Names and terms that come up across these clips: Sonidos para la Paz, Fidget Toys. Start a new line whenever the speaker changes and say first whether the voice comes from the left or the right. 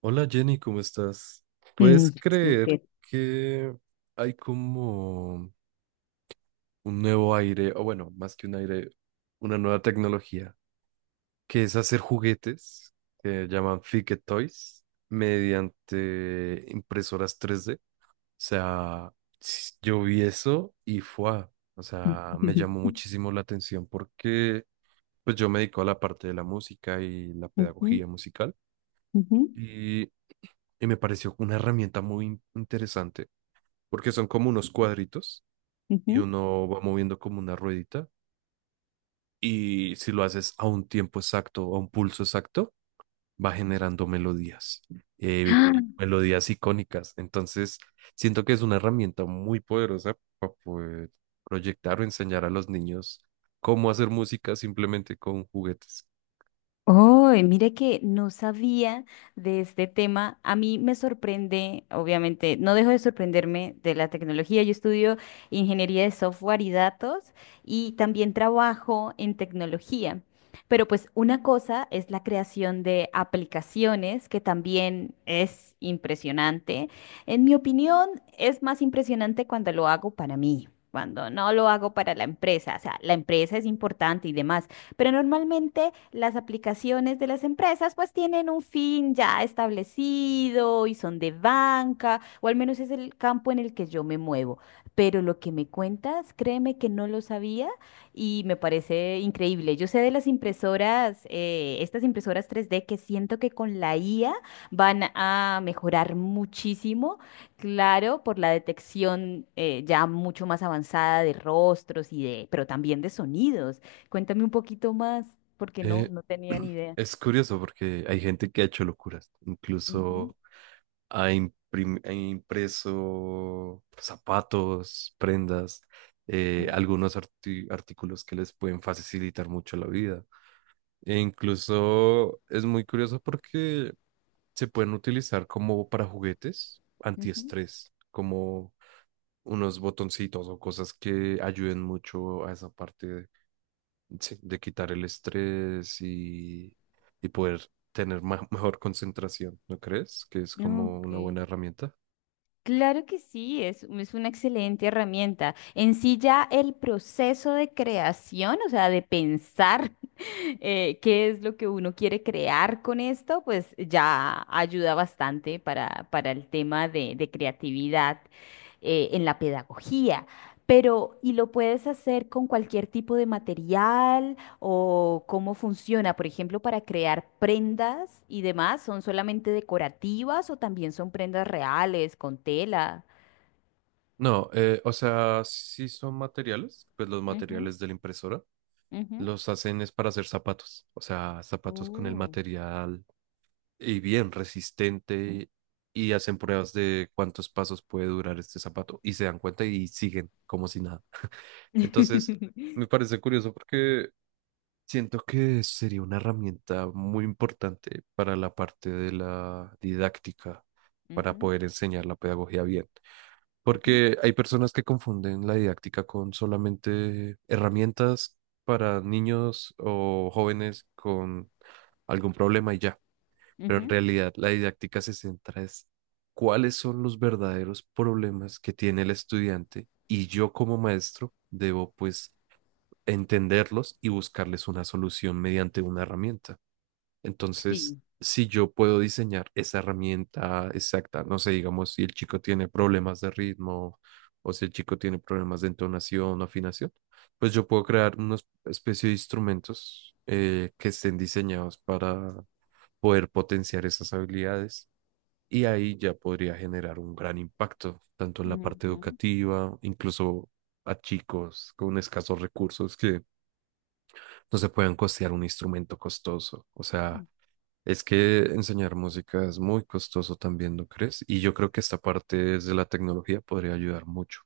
right: Hola Jenny, ¿cómo estás? ¿Puedes
left: Mm,
right: creer
left: súper.
right: que hay como un nuevo aire, o bueno, más que un aire, una nueva tecnología, que es hacer juguetes que llaman Fidget Toys mediante impresoras 3D. O sea, yo vi eso y fue, o sea, me llamó muchísimo la atención porque pues yo me dedico a la parte de la música y la
left: Ujú,
right: pedagogía musical
left: ujú,
right: y, y me pareció una herramienta muy interesante porque son como unos cuadritos, y
left: ujú.
right: uno va moviendo como una ruedita, y si lo haces a un tiempo exacto, a un pulso exacto, va generando melodías, y
left: ¡Ah!
right: melodías icónicas. Entonces, siento que es una herramienta muy poderosa para poder proyectar o enseñar a los niños cómo hacer música simplemente con juguetes.
left: Oh, mire que no sabía de este tema. A mí me sorprende, obviamente, no dejo de sorprenderme de la tecnología. Yo estudio ingeniería de software y datos y también trabajo en tecnología. Pero pues una cosa es la creación de aplicaciones, que también es impresionante. En mi opinión, es más impresionante cuando lo hago para mí, cuando no lo hago para la empresa. O sea, la empresa es importante y demás, pero normalmente las aplicaciones de las empresas pues tienen un fin ya establecido y son de banca, o al menos es el campo en el que yo me muevo. Pero lo que me cuentas, créeme que no lo sabía y me parece increíble. Yo sé de las impresoras, estas impresoras 3D, que siento que con la IA van a mejorar muchísimo. Claro, por la detección ya mucho más avanzada de rostros y de, pero también de sonidos. Cuéntame un poquito más, porque
right: Eh,
left: no tenía ni idea.
right: es curioso porque hay gente que ha hecho locuras,
left: Ujú,
right: incluso ha impreso zapatos, prendas,
left: ujú,
right: algunos artículos que les pueden facilitar mucho la vida. E incluso es muy curioso porque se pueden utilizar como para juguetes antiestrés, como unos botoncitos o cosas que ayuden mucho a esa parte de, sí, de quitar el estrés, y poder tener mejor concentración, ¿no crees? Que es
left: ujú.
right: como
left: Ok.
right: una buena herramienta.
left: Claro que sí, es una excelente herramienta. En sí ya el proceso de creación, o sea, de pensar qué es lo que uno quiere crear con esto, pues ya ayuda bastante para el tema de creatividad en la pedagogía. Pero, y lo puedes hacer con cualquier tipo de material, o cómo funciona. Por ejemplo, para crear prendas y demás, ¿son solamente decorativas o también son prendas reales con tela?
right: No, o sea, sí son materiales, pues los
left: Ujú,
right: materiales de la impresora
left: ujú.
right: los hacen es para hacer zapatos, o sea, zapatos con el
left: Oh.
right: material y bien resistente, y hacen pruebas de cuántos pasos puede durar este zapato y se dan cuenta y siguen como si nada. Entonces, me parece curioso porque siento que sería una herramienta muy importante para la parte de la didáctica, para
left: Ujú,
right: poder enseñar la pedagogía bien.
left: ujú,
right: Porque hay personas que confunden la didáctica con solamente herramientas para niños o jóvenes con algún problema y ya. Pero en
left: ujú.
right: realidad la didáctica se centra es cuáles son los verdaderos problemas que tiene el estudiante, y yo como maestro debo pues entenderlos y buscarles una solución mediante una herramienta. Entonces,
left: Sí.
right: si yo puedo diseñar esa herramienta exacta, no sé, digamos, si el chico tiene problemas de ritmo o si el chico tiene problemas de entonación o afinación, pues yo puedo crear una especie de instrumentos que estén diseñados para poder potenciar esas habilidades, y ahí ya podría generar un gran impacto, tanto en la parte
left: Ujú.
right: educativa, incluso a chicos con escasos recursos que no se puedan costear un instrumento costoso. O sea, es que enseñar música es muy costoso también, ¿no crees? Y yo creo que esta parte de la tecnología podría ayudar mucho.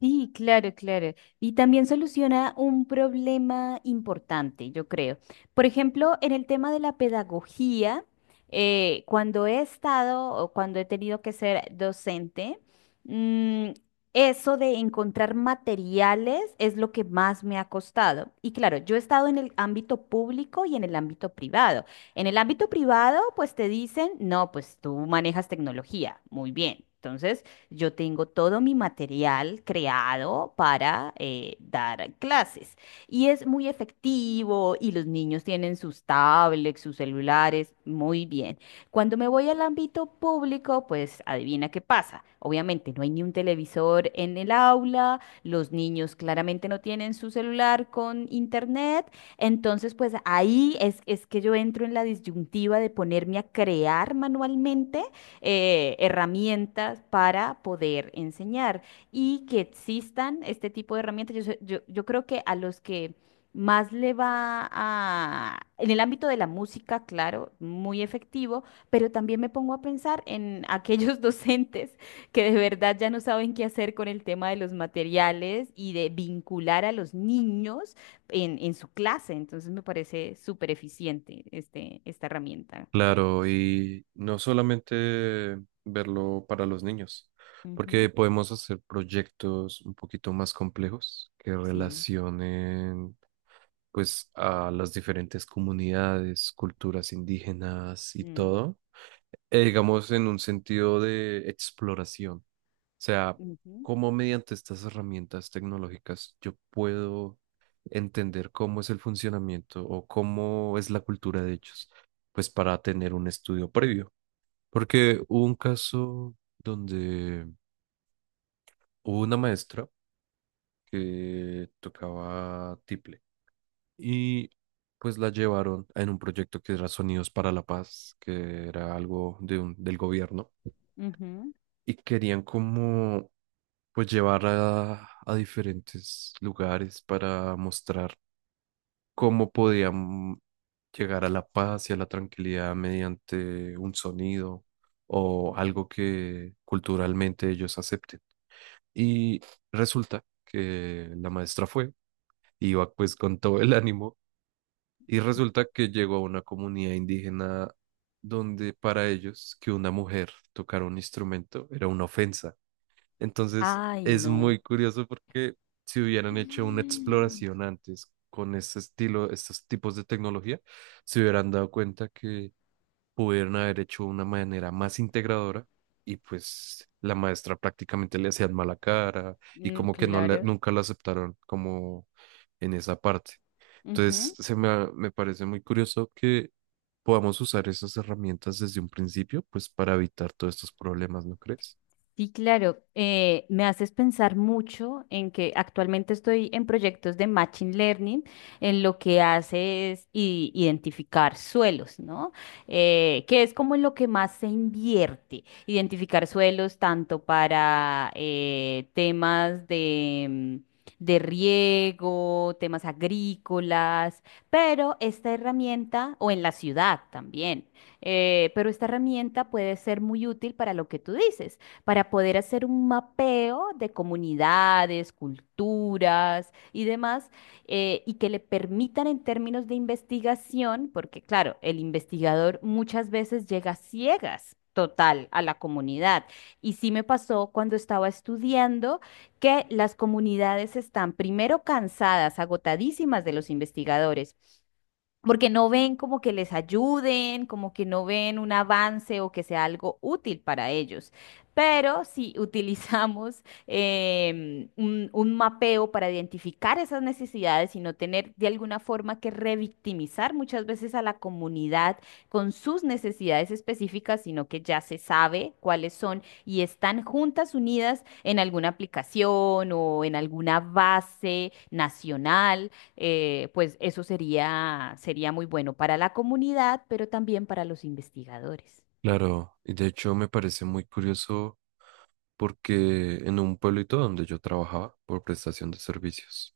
left: Sí, claro, claro. Y también soluciona un problema importante, yo creo. Por ejemplo, en el tema de la pedagogía, cuando he estado o cuando he tenido que ser docente, mm, eso de encontrar materiales es lo que más me ha costado. Y claro, yo he estado en el ámbito público y en el ámbito privado. En el ámbito privado, pues te dicen, no, pues tú manejas tecnología, muy bien. Entonces... Yo tengo todo mi material creado para dar clases y es muy efectivo, y los niños tienen sus tablets, sus celulares, muy bien. Cuando me voy al ámbito público, pues adivina qué pasa. Obviamente no hay ni un televisor en el aula, los niños claramente no tienen su celular con internet, entonces pues ahí es que yo entro en la disyuntiva de ponerme a crear manualmente herramientas para poder enseñar y que existan este tipo de herramientas. Yo creo que a los que más le va a, en el ámbito de la música, claro, muy efectivo, pero también me pongo a pensar en aquellos docentes que de verdad ya no saben qué hacer con el tema de los materiales y de vincular a los niños en su clase. Entonces me parece súper eficiente esta herramienta.
right: Claro, y no solamente verlo para los niños, porque
left: Ujú.
right: podemos hacer proyectos un poquito más complejos que
left: Sí.
right: relacionen pues a las diferentes comunidades, culturas indígenas y
left: Mm.
right: todo, digamos en un sentido de exploración. Sea,
left: Ujú,
right: cómo mediante estas herramientas tecnológicas yo puedo entender cómo es el funcionamiento o cómo es la cultura de ellos, pues para tener un estudio previo. Porque hubo un caso donde hubo una maestra que tocaba tiple, y pues la llevaron en un proyecto que era Sonidos para la Paz, que era algo de un, del gobierno,
left: ujú.
right: y querían como pues llevar a diferentes lugares para mostrar cómo podían llegar a la paz y a la tranquilidad mediante un sonido o algo que culturalmente ellos acepten. Y resulta que la maestra fue, iba pues con todo el ánimo, y resulta que llegó a una comunidad indígena donde para ellos que una mujer tocara un instrumento era una ofensa. Entonces,
left: Ay,
right: es
left: no.
right: muy curioso porque si hubieran hecho una
left: Mm.
right: exploración antes con este estilo, estos tipos de tecnología, se hubieran dado cuenta que pudieron haber hecho una manera más integradora, y pues la maestra prácticamente le hacían mala cara, y
left: Mm,
right: como que
left: claro.
right: nunca la aceptaron como en esa parte. Entonces,
left: Ujú.
right: me parece muy curioso que podamos usar esas herramientas desde un principio, pues para evitar todos estos problemas, ¿no crees?
left: Sí, claro. Me haces pensar mucho en que actualmente estoy en proyectos de Machine Learning, en lo que hace es i- identificar suelos, ¿no? Que es como en lo que más se invierte, identificar suelos tanto para temas de riego, temas agrícolas, pero esta herramienta, o en la ciudad también, pero esta herramienta puede ser muy útil para lo que tú dices, para poder hacer un mapeo de comunidades, culturas y demás, y que le permitan en términos de investigación, porque claro, el investigador muchas veces llega a ciegas, total, a la comunidad. Y sí me pasó cuando estaba estudiando que las comunidades están primero cansadas, agotadísimas de los investigadores, porque no ven como que les ayuden, como que no ven un avance o que sea algo útil para ellos. Pero si utilizamos un mapeo para identificar esas necesidades y no tener de alguna forma que revictimizar muchas veces a la comunidad con sus necesidades específicas, sino que ya se sabe cuáles son y están juntas, unidas en alguna aplicación o en alguna base nacional, pues eso sería muy bueno para la comunidad, pero también para los investigadores.
right: Claro, y de hecho me parece muy curioso porque en un pueblito donde yo trabajaba por prestación de servicios,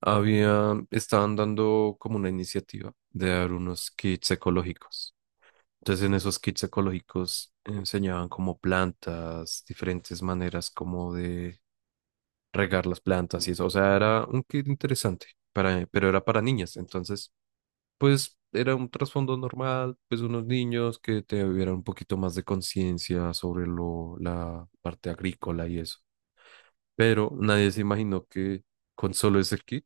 right: había, estaban dando como una iniciativa de dar unos kits ecológicos. Entonces en esos kits ecológicos enseñaban como plantas, diferentes maneras como de regar las plantas y eso. O sea, era un kit interesante, para, pero era para niñas. Entonces pues era un trasfondo normal, pues unos niños que te tuvieran un poquito más de conciencia sobre lo, la parte agrícola y eso. Pero nadie se imaginó que con solo ese kit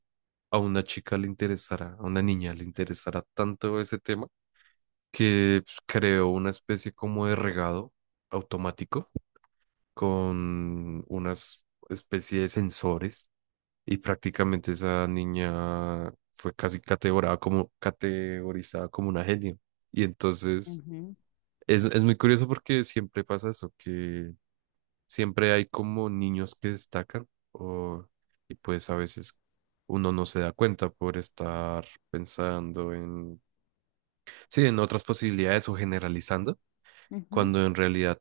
right: a una chica le interesara, a una niña le interesara tanto ese tema, que pues, creó una especie como de regado automático con unas especie de sensores, y prácticamente esa niña fue casi categorizada como una genio. Y entonces
left: Ujú,
right: es muy curioso porque siempre pasa eso, que siempre hay como niños que destacan o, y pues a veces uno no se da cuenta por estar pensando en, sí, en otras posibilidades o generalizando,
left: ujú.
right: cuando en realidad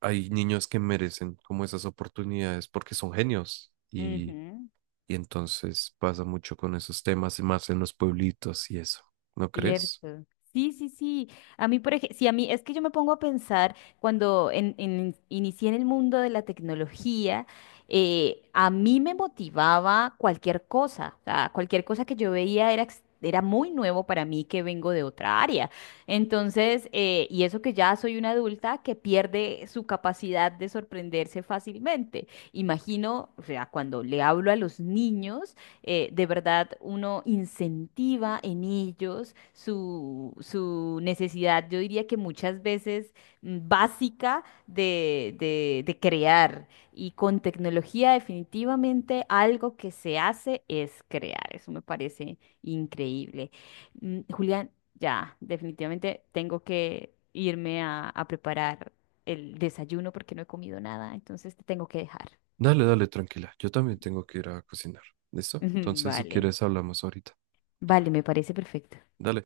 right: hay niños que merecen como esas oportunidades porque son genios. Y
left: Ujú.
right: y entonces pasa mucho con esos temas y más en los pueblitos y eso. ¿No crees?
left: Cierto. Sí, sí, sí. A mí, por ejemplo, sí, a mí es que yo me pongo a pensar cuando en- inicié en el mundo de la tecnología, a mí me motivaba cualquier cosa. O sea, cualquier cosa que yo veía era, ex- era muy nuevo para mí, que vengo de otra área. Entonces, y eso que ya soy una adulta que pierde su capacidad de sorprenderse fácilmente. Imagino, o sea, cuando le hablo a los niños de verdad uno incentiva en ellos su necesidad, yo diría que muchas veces básica de crear. Y con tecnología definitivamente algo que se hace es crear. Eso me parece increíble. Julián, ya, definitivamente tengo que irme a preparar el desayuno porque no he comido nada, entonces te tengo que dejar.
right: Dale, dale, tranquila. Yo también tengo que ir a cocinar. ¿Listo? Entonces, si
left: Vale,
right: quieres, hablamos ahorita.
left: vale, me parece perfecto.
right: Dale.